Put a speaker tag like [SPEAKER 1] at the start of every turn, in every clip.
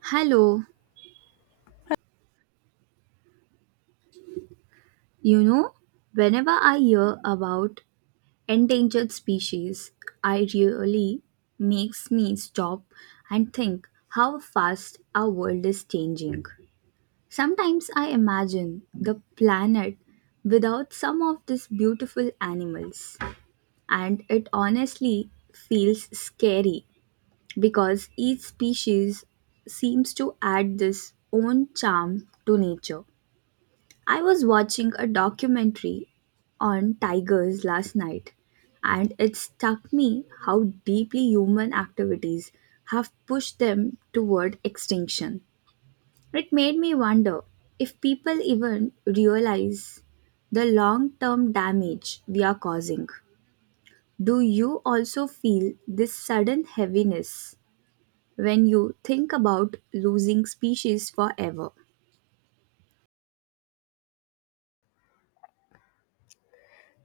[SPEAKER 1] Hello, you know, whenever I hear about endangered species, I really makes me stop and think how fast our world is changing. Sometimes I imagine the planet without some of these beautiful animals, and it honestly feels scary because each species seems to add this own charm to nature. I was watching a documentary on tigers last night, and it struck me how deeply human activities have pushed them toward extinction. It made me wonder if people even realize the long term damage we are causing. Do you also feel this sudden heaviness when you think about losing species forever?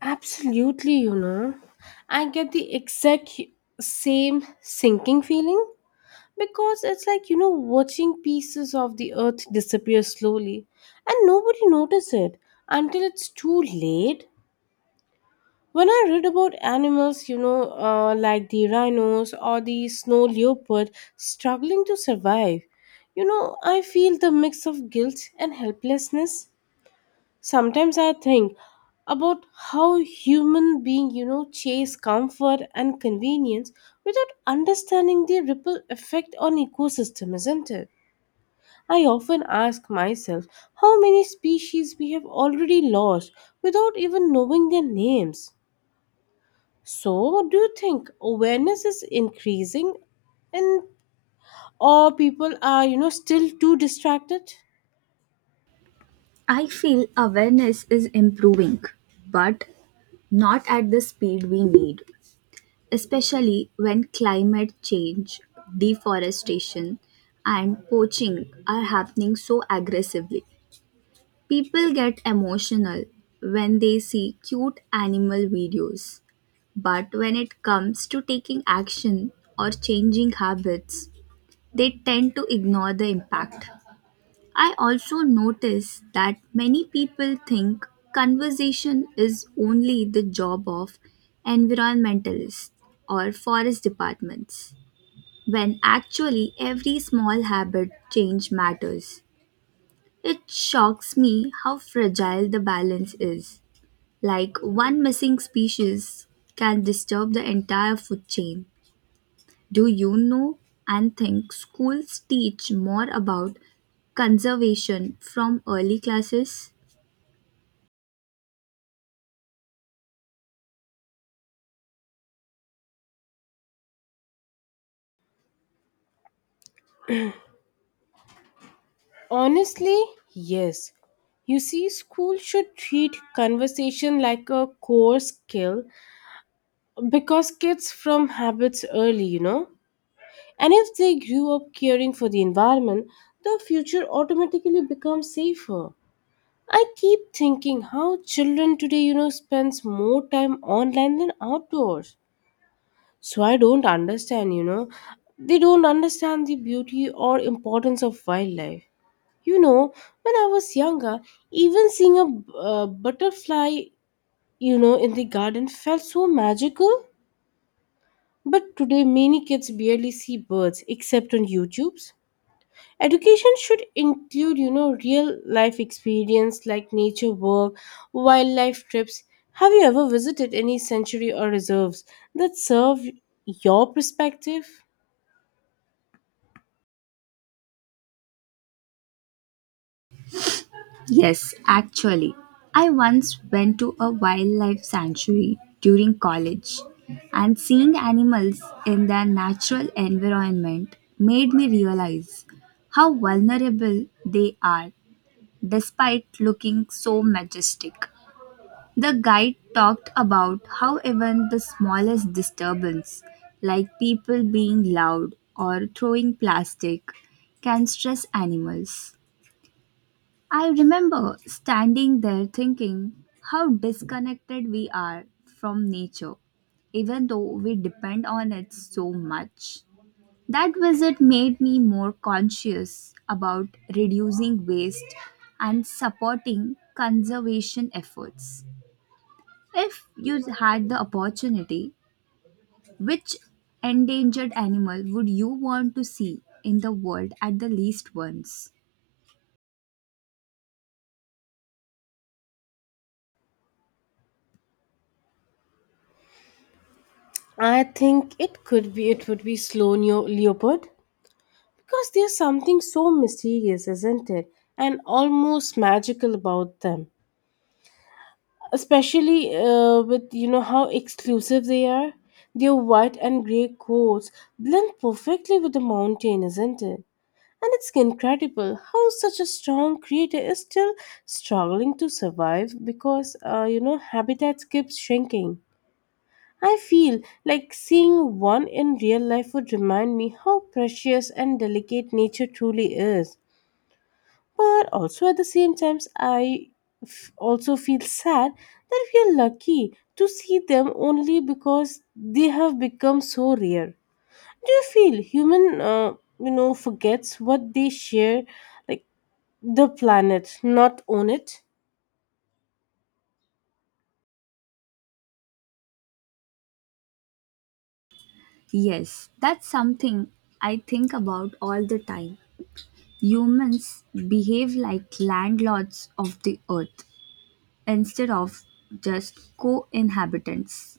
[SPEAKER 2] Absolutely, I get the same sinking feeling because it's like, watching pieces of the earth disappear slowly and nobody notice it until it's too late. When I read about animals, like the rhinos or the snow leopard struggling to survive, I feel the mix of guilt and helplessness. Sometimes I think about how human beings, chase comfort and convenience without understanding the ripple effect on ecosystem, isn't it? I often ask myself how many species we have already lost without even knowing their names. So, do you think awareness is increasing and or people are, still too distracted?
[SPEAKER 1] I feel awareness is improving, but not at the speed we need, especially when climate change, deforestation, and poaching are happening so aggressively. People get emotional when they see cute animal videos, but when it comes to taking action or changing habits, they tend to ignore the impact. I also notice that many people think conservation is only the job of environmentalists or forest departments, when actually every small habit change matters. It shocks me how fragile the balance is. Like one missing species can disturb the entire food chain. Do you know and think schools teach more about conservation from early classes?
[SPEAKER 2] Honestly, yes. You see, school should treat conversation like a core skill because kids form habits early. And if they grew up caring for the environment, the future automatically becomes safer. I keep thinking how children today, spends more time online than outdoors. So I don't understand. They don't understand the beauty or importance of wildlife. You know, when I was younger, even seeing a butterfly, in the garden felt so magical. But today, many kids barely see birds except on YouTube's. Education should include, real life experience like nature work, wildlife trips. Have you ever visited any sanctuary or reserves that serve your perspective?
[SPEAKER 1] Yes, actually. I once went to a wildlife sanctuary during college, and seeing animals in their natural environment made me realize how vulnerable they are despite looking so majestic. The guide talked about how even the smallest disturbance, like people being loud or throwing plastic, can stress animals. I remember standing there thinking how disconnected we are from nature, even though we depend on it so much. That visit made me more conscious about reducing waste and supporting conservation efforts. If you had the opportunity, which endangered animal would you want to see in the world at the least once?
[SPEAKER 2] I think it would be slow leopard. Because there's something so mysterious, isn't it? And almost magical about them. Especially with, how exclusive they are. Their white and grey coats blend perfectly with the mountain, isn't it? And it's incredible how such a strong creator is still struggling to survive because, habitats keep shrinking. I feel like seeing one in real life would remind me how precious and delicate nature truly is. But also at the same times also feel sad that we are lucky to see them only because they have become so rare. Do you feel human forgets what they share, like the planet not own it?
[SPEAKER 1] Yes, that's something I think about all the time. Humans behave like landlords of the earth instead of just co inhabitants.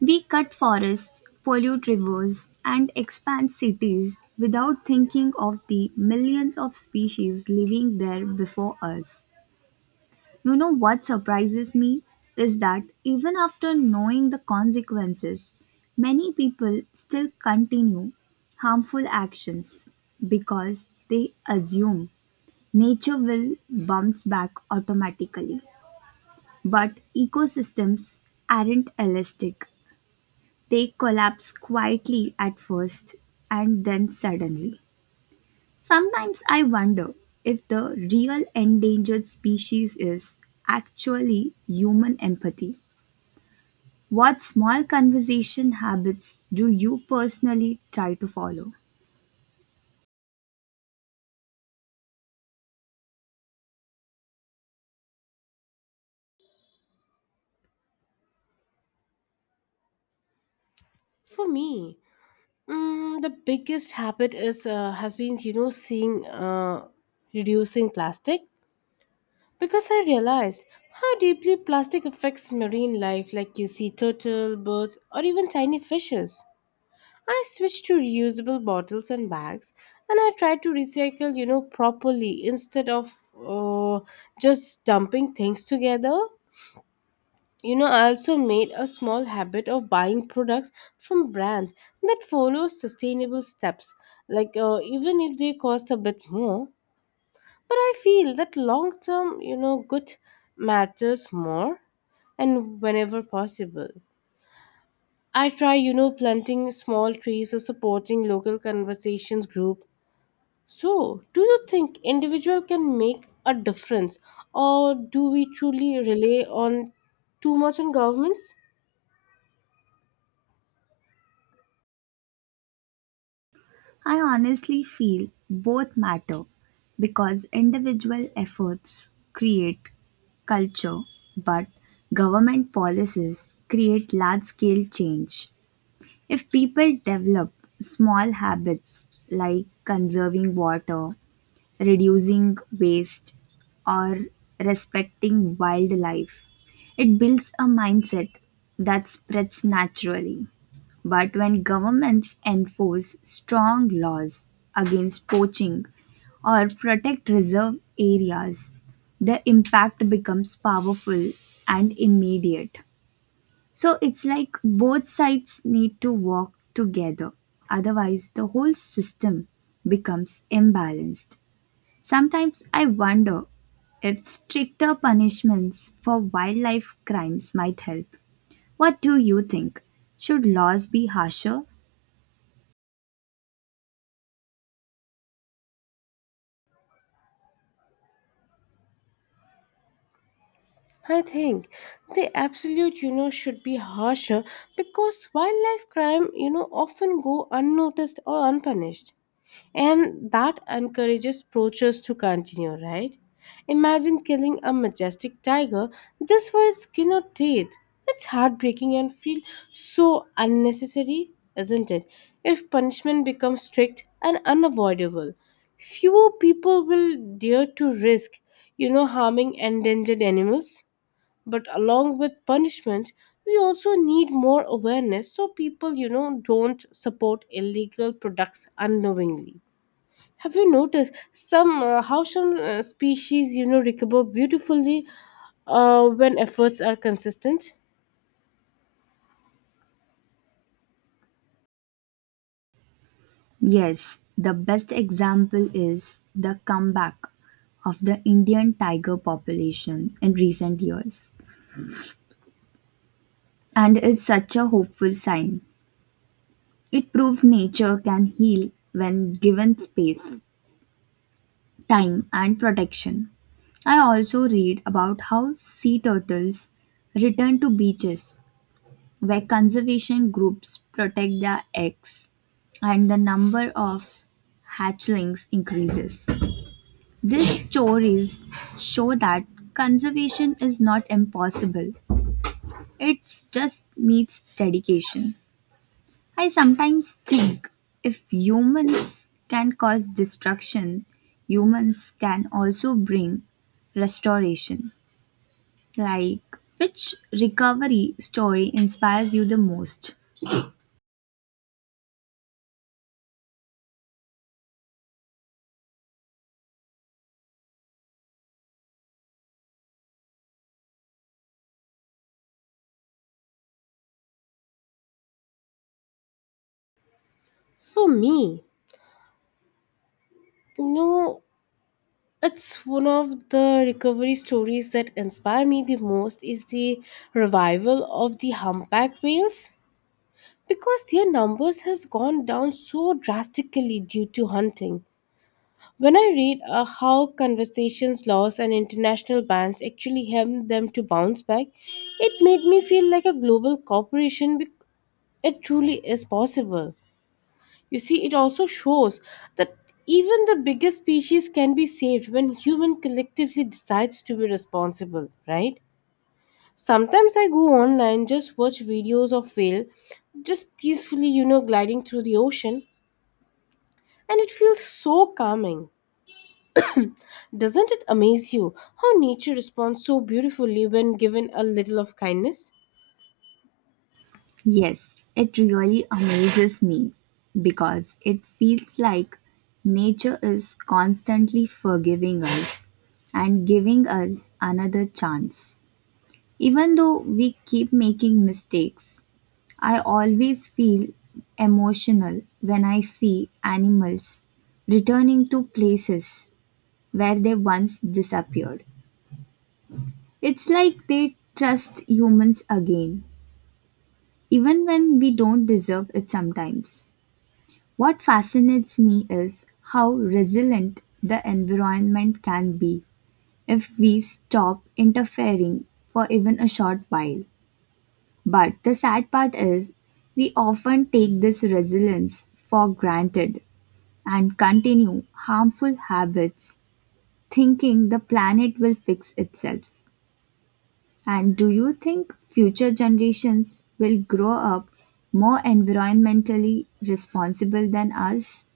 [SPEAKER 1] We cut forests, pollute rivers, and expand cities without thinking of the millions of species living there before us. You know what surprises me is that even after knowing the consequences, many people still continue harmful actions because they assume nature will bounce back automatically. But ecosystems aren't elastic, they collapse quietly at first and then suddenly. Sometimes I wonder if the real endangered species is actually human empathy. What small conversation habits do you personally try to follow?
[SPEAKER 2] For me, the biggest habit is has been you know seeing reducing plastic. Because I realized how deeply plastic affects marine life, like you see turtle, birds, or even tiny fishes. I switched to reusable bottles and bags, and I tried to recycle, properly instead of uh, just dumping things together. I also made a small habit of buying products from brands that follow sustainable steps, like even if they cost a bit more, but I feel that long term, good matters more. And whenever possible, I try, planting small trees or supporting local conversations group. So, do you think individual can make a difference, or do we truly rely on too much on governments?
[SPEAKER 1] I honestly feel both matter because individual efforts create culture, but government policies create large scale change. If people develop small habits like conserving water, reducing waste, or respecting wildlife. It builds a mindset that spreads naturally. But when governments enforce strong laws against poaching or protect reserve areas, the impact becomes powerful and immediate. So it's like both sides need to work together. Otherwise, the whole system becomes imbalanced. Sometimes I wonder if stricter punishments for wildlife crimes might help. What do you think? Should laws be harsher?
[SPEAKER 2] I think the absolute, should be harsher because wildlife crime, often go unnoticed or unpunished. And that encourages poachers to continue, right? Imagine killing a majestic tiger just for its skin or teeth. It's heartbreaking and feels so unnecessary, isn't it? If punishment becomes strict and unavoidable, fewer people will dare to risk, harming endangered animals. But along with punishment, we also need more awareness so people, don't support illegal products unknowingly. Have you noticed some how some species, recover beautifully when efforts are consistent?
[SPEAKER 1] Yes, the best example is the comeback of the Indian tiger population in recent years. And it's such a hopeful sign. It proves nature can heal when given space. Time and protection. I also read about how sea turtles return to beaches where conservation groups protect their eggs and the number of hatchlings increases. These stories show that conservation is not impossible, it just needs dedication. I sometimes think if humans can cause destruction, humans can also bring restoration. Like, which recovery story inspires you the most?
[SPEAKER 2] For me, you know, it's one of the recovery stories that inspire me the most is the revival of the humpback whales, because their numbers has gone down so drastically due to hunting. When I read how conversations, laws, and international bans actually help them to bounce back, it made me feel like a global corporation. It truly is possible. You see, it also shows that even the biggest species can be saved when human collectively decides to be responsible, right? Sometimes I go online, just watch videos of whale, just peacefully, gliding through the ocean, and it feels so calming. Doesn't it amaze you how nature responds so beautifully when given a little of kindness?
[SPEAKER 1] Yes, it really amazes me because it feels like nature is constantly forgiving us and giving us another chance. Even though we keep making mistakes, I always feel emotional when I see animals returning to places where they once disappeared. It's like they trust humans again, even when we don't deserve it sometimes. What fascinates me is how resilient the environment can be if we stop interfering for even a short while. But the sad part is, we often take this resilience for granted and continue harmful habits thinking the planet will fix itself. And do you think future generations will grow up more environmentally responsible than us?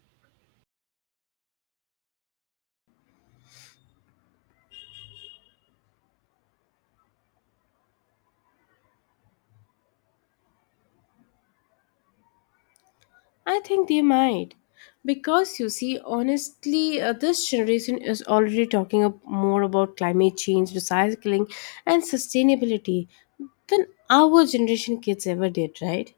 [SPEAKER 2] I think they might. Because you see, honestly, this generation is already talking up more about climate change, recycling, and sustainability than our generation kids ever did, right?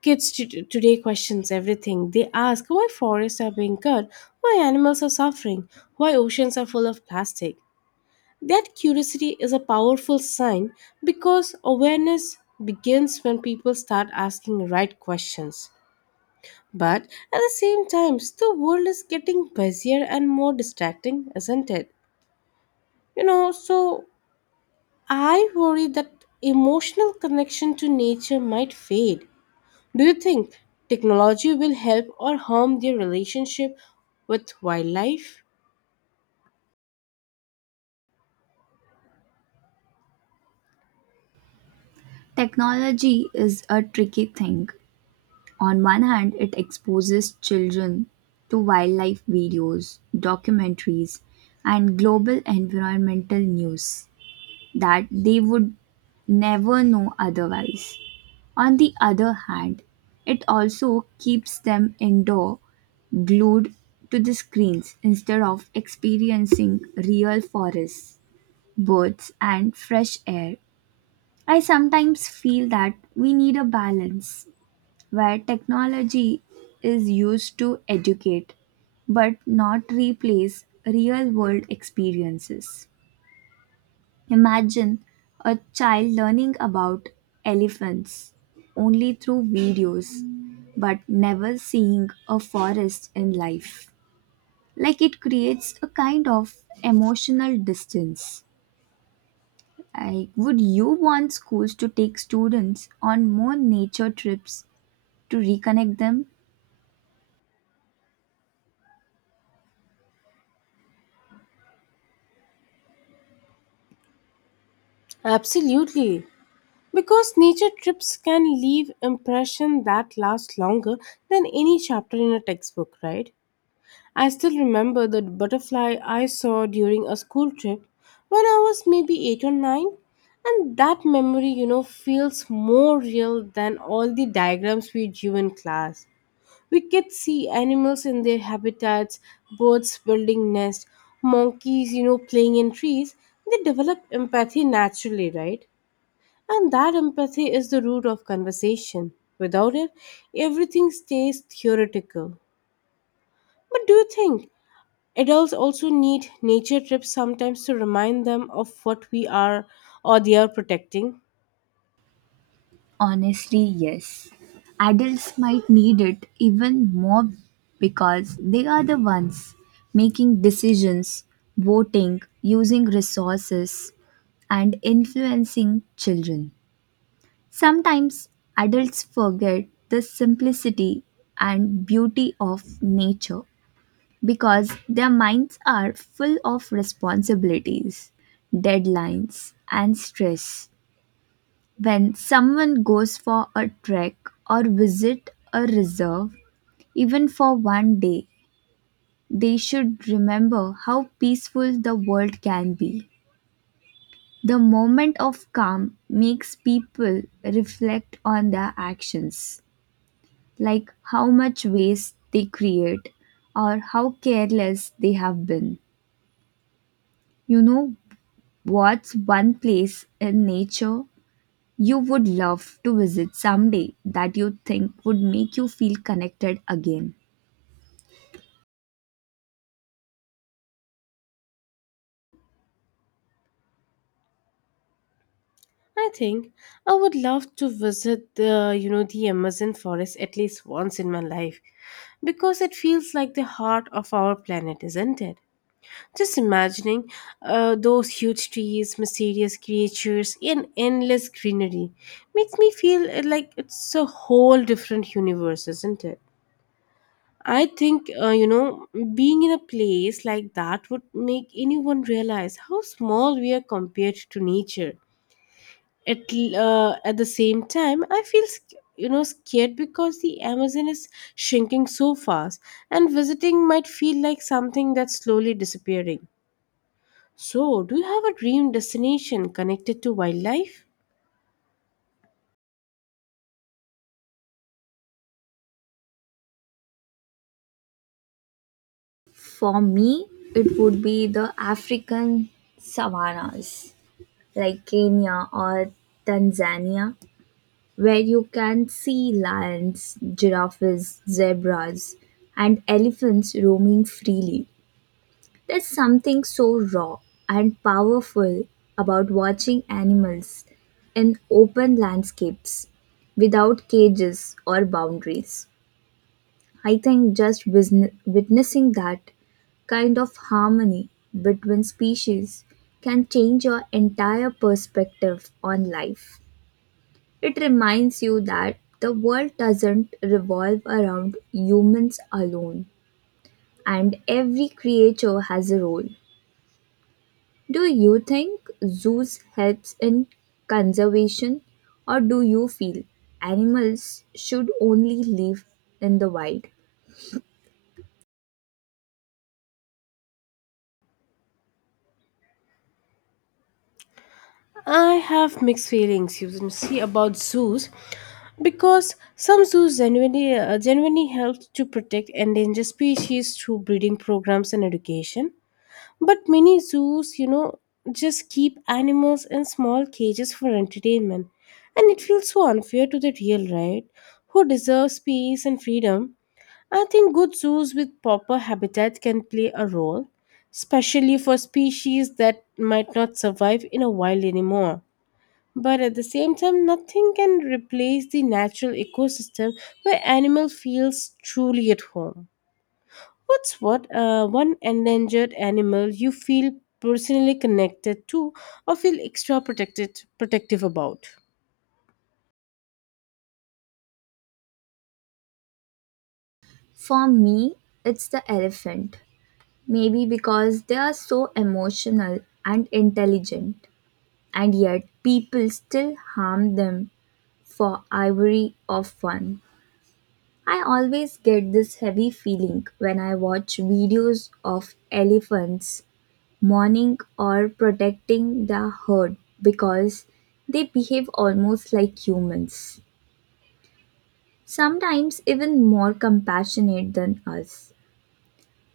[SPEAKER 2] Today questions everything. They ask why forests are being cut, why animals are suffering, why oceans are full of plastic. That curiosity is a powerful sign because awareness begins when people start asking the right questions. But at the same time, the world is getting busier and more distracting, isn't it? So I worry that emotional connection to nature might fade. Do you think technology will help or harm their relationship with wildlife?
[SPEAKER 1] Technology is a tricky thing. On one hand, it exposes children to wildlife videos, documentaries, and global environmental news that they would never know otherwise. On the other hand, it also keeps them indoor, glued to the screens instead of experiencing real forests, birds, and fresh air. I sometimes feel that we need a balance where technology is used to educate but not replace real world experiences. Imagine a child learning about elephants only through videos but never seeing a forest in life. Like it creates a kind of emotional distance. I, would you want schools to take students on more nature trips to reconnect them?
[SPEAKER 2] Absolutely. Because nature trips can leave impression that last longer than any chapter in a textbook, right? I still remember the butterfly I saw during a school trip when I was maybe 8 or 9, and that memory, feels more real than all the diagrams we drew in class. We could see animals in their habitats, birds building nests, monkeys, playing in trees. They develop empathy naturally, right? And that empathy is the root of conversation. Without it, everything stays theoretical. But do you think adults also need nature trips sometimes to remind them of what we are or they are protecting?
[SPEAKER 1] Honestly, yes. Adults might need it even more because they are the ones making decisions, voting, using resources, and influencing children. Sometimes adults forget the simplicity and beauty of nature because their minds are full of responsibilities, deadlines, and stress. When someone goes for a trek or visit a reserve, even for one day, they should remember how peaceful the world can be. The moment of calm makes people reflect on their actions, like how much waste they create or how careless they have been. You know what's one place in nature you would love to visit someday that you think would make you feel connected again?
[SPEAKER 2] I think I would love to visit the, the Amazon forest at least once in my life, because it feels like the heart of our planet, isn't it? Just imagining those huge trees, mysterious creatures, and endless greenery makes me feel like it's a whole different universe, isn't it? I think, being in a place like that would make anyone realize how small we are compared to nature. At, l- at the same time, I feel, scared because the Amazon is shrinking so fast, and visiting might feel like something that's slowly disappearing. So, do you have a dream destination connected to wildlife?
[SPEAKER 1] For me, it would be the African savannas like Kenya or Tanzania, where you can see lions, giraffes, zebras, and elephants roaming freely. There's something so raw and powerful about watching animals in open landscapes without cages or boundaries. I think just witnessing that kind of harmony between species can change your entire perspective on life. It reminds you that the world doesn't revolve around humans alone, and every creature has a role. Do you think zoos helps in conservation or do you feel animals should only live in the wild?
[SPEAKER 2] I have mixed feelings, you can see, about zoos because some zoos genuinely help to protect endangered species through breeding programs and education. But many zoos, just keep animals in small cages for entertainment. And it feels so unfair to the real, right? Who deserves peace and freedom. I think good zoos with proper habitat can play a role, especially for species that might not survive in a wild anymore. But at the same time, nothing can replace the natural ecosystem where animal feels truly at home. What's what One endangered animal you feel personally connected to or feel extra protected protective about?
[SPEAKER 1] For me, it's the elephant. Maybe because they are so emotional and intelligent and yet people still harm them for ivory or fun. I always get this heavy feeling when I watch videos of elephants mourning or protecting the herd because they behave almost like humans, sometimes even more compassionate than us.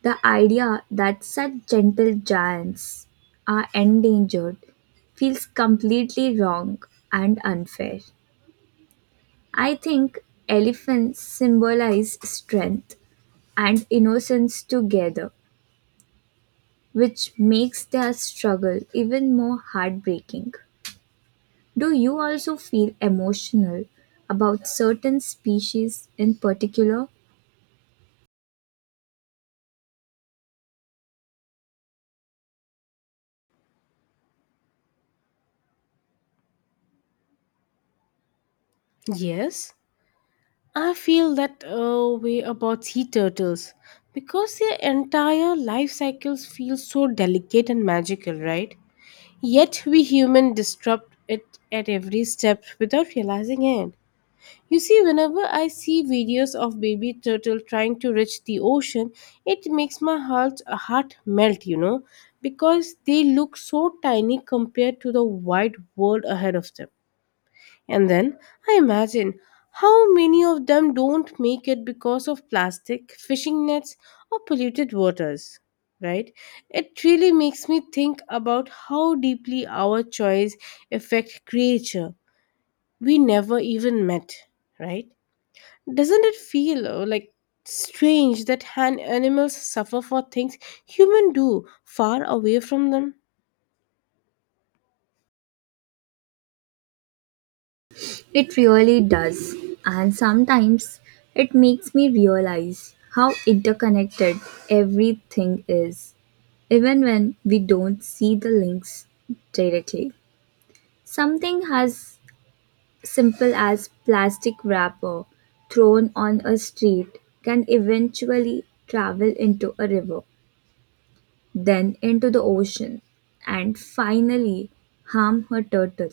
[SPEAKER 1] The idea that such gentle giants are endangered feels completely wrong and unfair. I think elephants symbolize strength and innocence together, which makes their struggle even more heartbreaking. Do you also feel emotional about certain species in particular?
[SPEAKER 2] Yes. I feel that way about sea turtles because their entire life cycles feel so delicate and magical, right? Yet we humans disrupt it at every step without realizing it. You see, whenever I see videos of baby turtle trying to reach the ocean, it makes my heart melt, because they look so tiny compared to the wide world ahead of them. And then I imagine how many of them don't make it because of plastic, fishing nets, or polluted waters. Right? It really makes me think about how deeply our choice affect creature we never even met. Right? Doesn't it feel like strange that hand animals suffer for things humans do far away from them?
[SPEAKER 1] It really does, and sometimes it makes me realize how interconnected everything is, even when we don't see the links directly. Something as simple as plastic wrapper thrown on a street can eventually travel into a river then into the ocean, and finally harm her turtle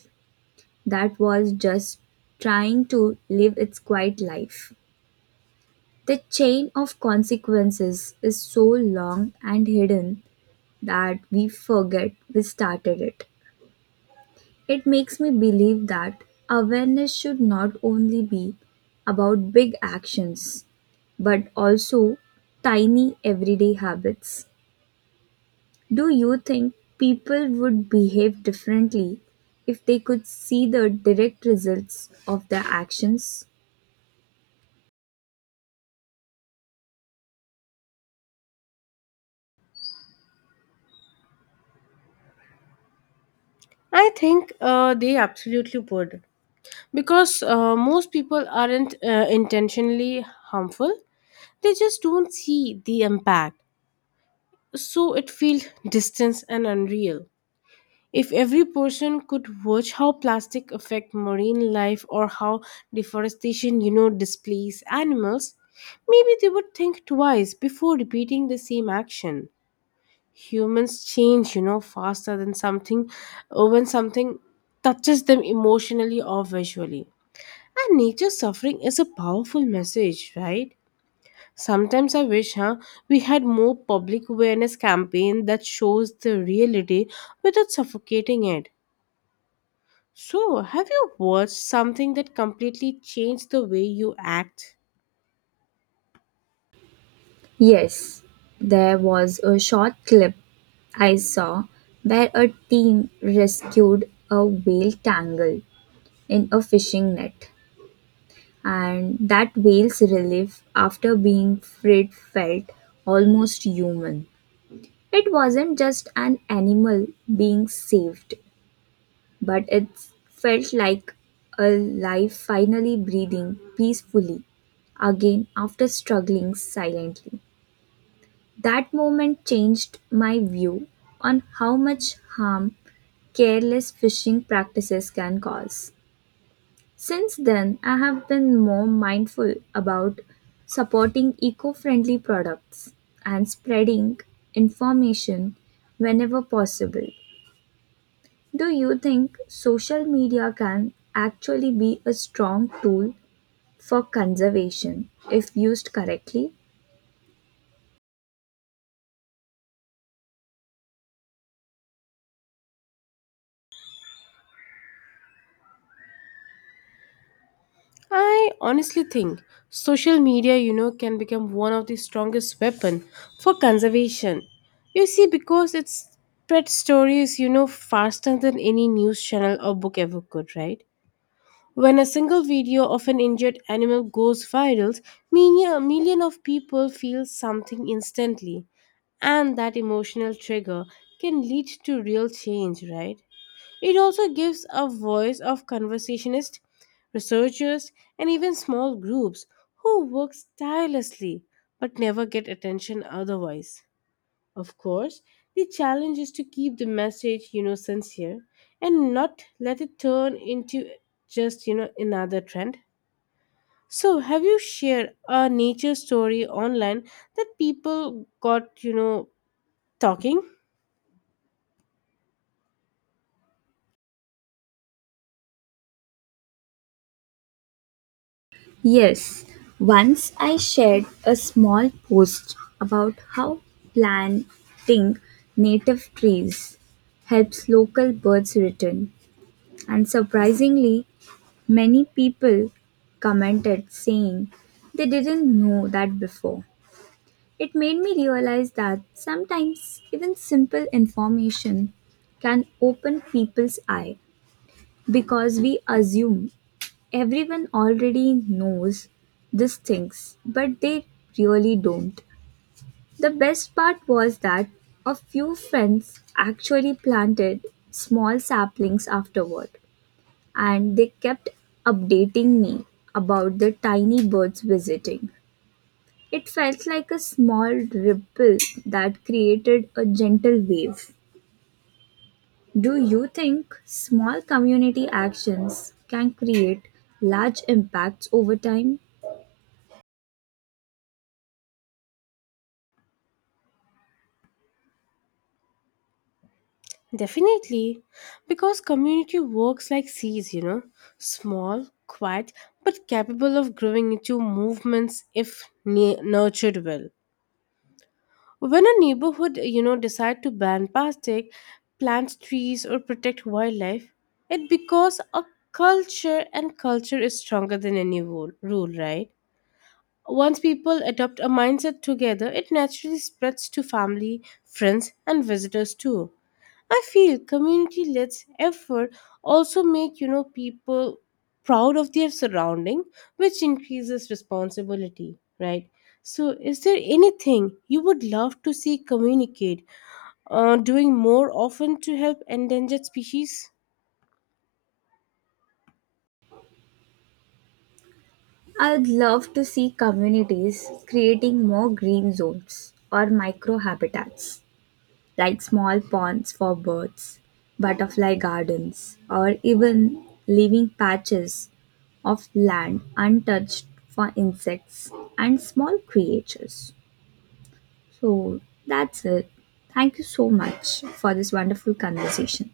[SPEAKER 1] that was just trying to live its quiet life. The chain of consequences is so long and hidden that we forget we started it. It makes me believe that awareness should not only be about big actions but also tiny everyday habits. Do you think people would behave differently if they could see the direct results of their actions?
[SPEAKER 2] I think they absolutely would, because most people aren't intentionally harmful. They just don't see the impact, so it feels distant and unreal. If every person could watch how plastic affect marine life, or how deforestation, displays animals, maybe they would think twice before repeating the same action. Humans change, faster than something when something touches them emotionally or visually, and nature's suffering is a powerful message, right? Sometimes I wish, we had more public awareness campaign that shows the reality without suffocating it. So, have you watched something that completely changed the way you act?
[SPEAKER 1] Yes, there was a short clip I saw where a team rescued a whale tangled in a fishing net, and that whale's relief after being freed felt almost human. It wasn't just an animal being saved, but it felt like a life finally breathing peacefully again after struggling silently. That moment changed my view on how much harm careless fishing practices can cause. Since then, I have been more mindful about supporting eco friendly products and spreading information whenever possible. Do you think social media can actually be a strong tool for conservation if used correctly?
[SPEAKER 2] I honestly think social media, can become one of the strongest weapon for conservation. You see, because it spreads stories, faster than any news channel or book ever could, right? When a single video of an injured animal goes viral, a million of people feel something instantly, and that emotional trigger can lead to real change, right? It also gives a voice of conversationists, researchers, and even small groups who work tirelessly but never get attention otherwise. Of course, the challenge is to keep the message, sincere and not let it turn into just another trend. So, have you shared a nature story online that people got, talking?
[SPEAKER 1] Yes, once I shared a small post about how planting native trees helps local birds return, and surprisingly, many people commented saying they didn't know that before. It made me realize that sometimes even simple information can open people's eye because we assume everyone already knows these things, but they really don't. The best part was that a few friends actually planted small saplings afterward, and they kept updating me about the tiny birds visiting. It felt like a small ripple that created a gentle wave. Do you think small community actions can create large impacts over time?
[SPEAKER 2] Definitely, because community works like seeds, small, quiet, but capable of growing into movements if nurtured well. When a neighborhood, decide to ban plastic, plant trees or protect wildlife, it becomes a culture, and culture is stronger than any rule, right? Once people adopt a mindset together, it naturally spreads to family, friends and visitors too. I feel community led effort also make, people proud of their surrounding, which increases responsibility, right? So, is there anything you would love to see communicate doing more often to help endangered species?
[SPEAKER 1] I'd love to see communities creating more green zones or micro habitats, like small ponds for birds, butterfly gardens, or even leaving patches of land untouched for insects and small creatures. So that's it. Thank you so much for this wonderful conversation.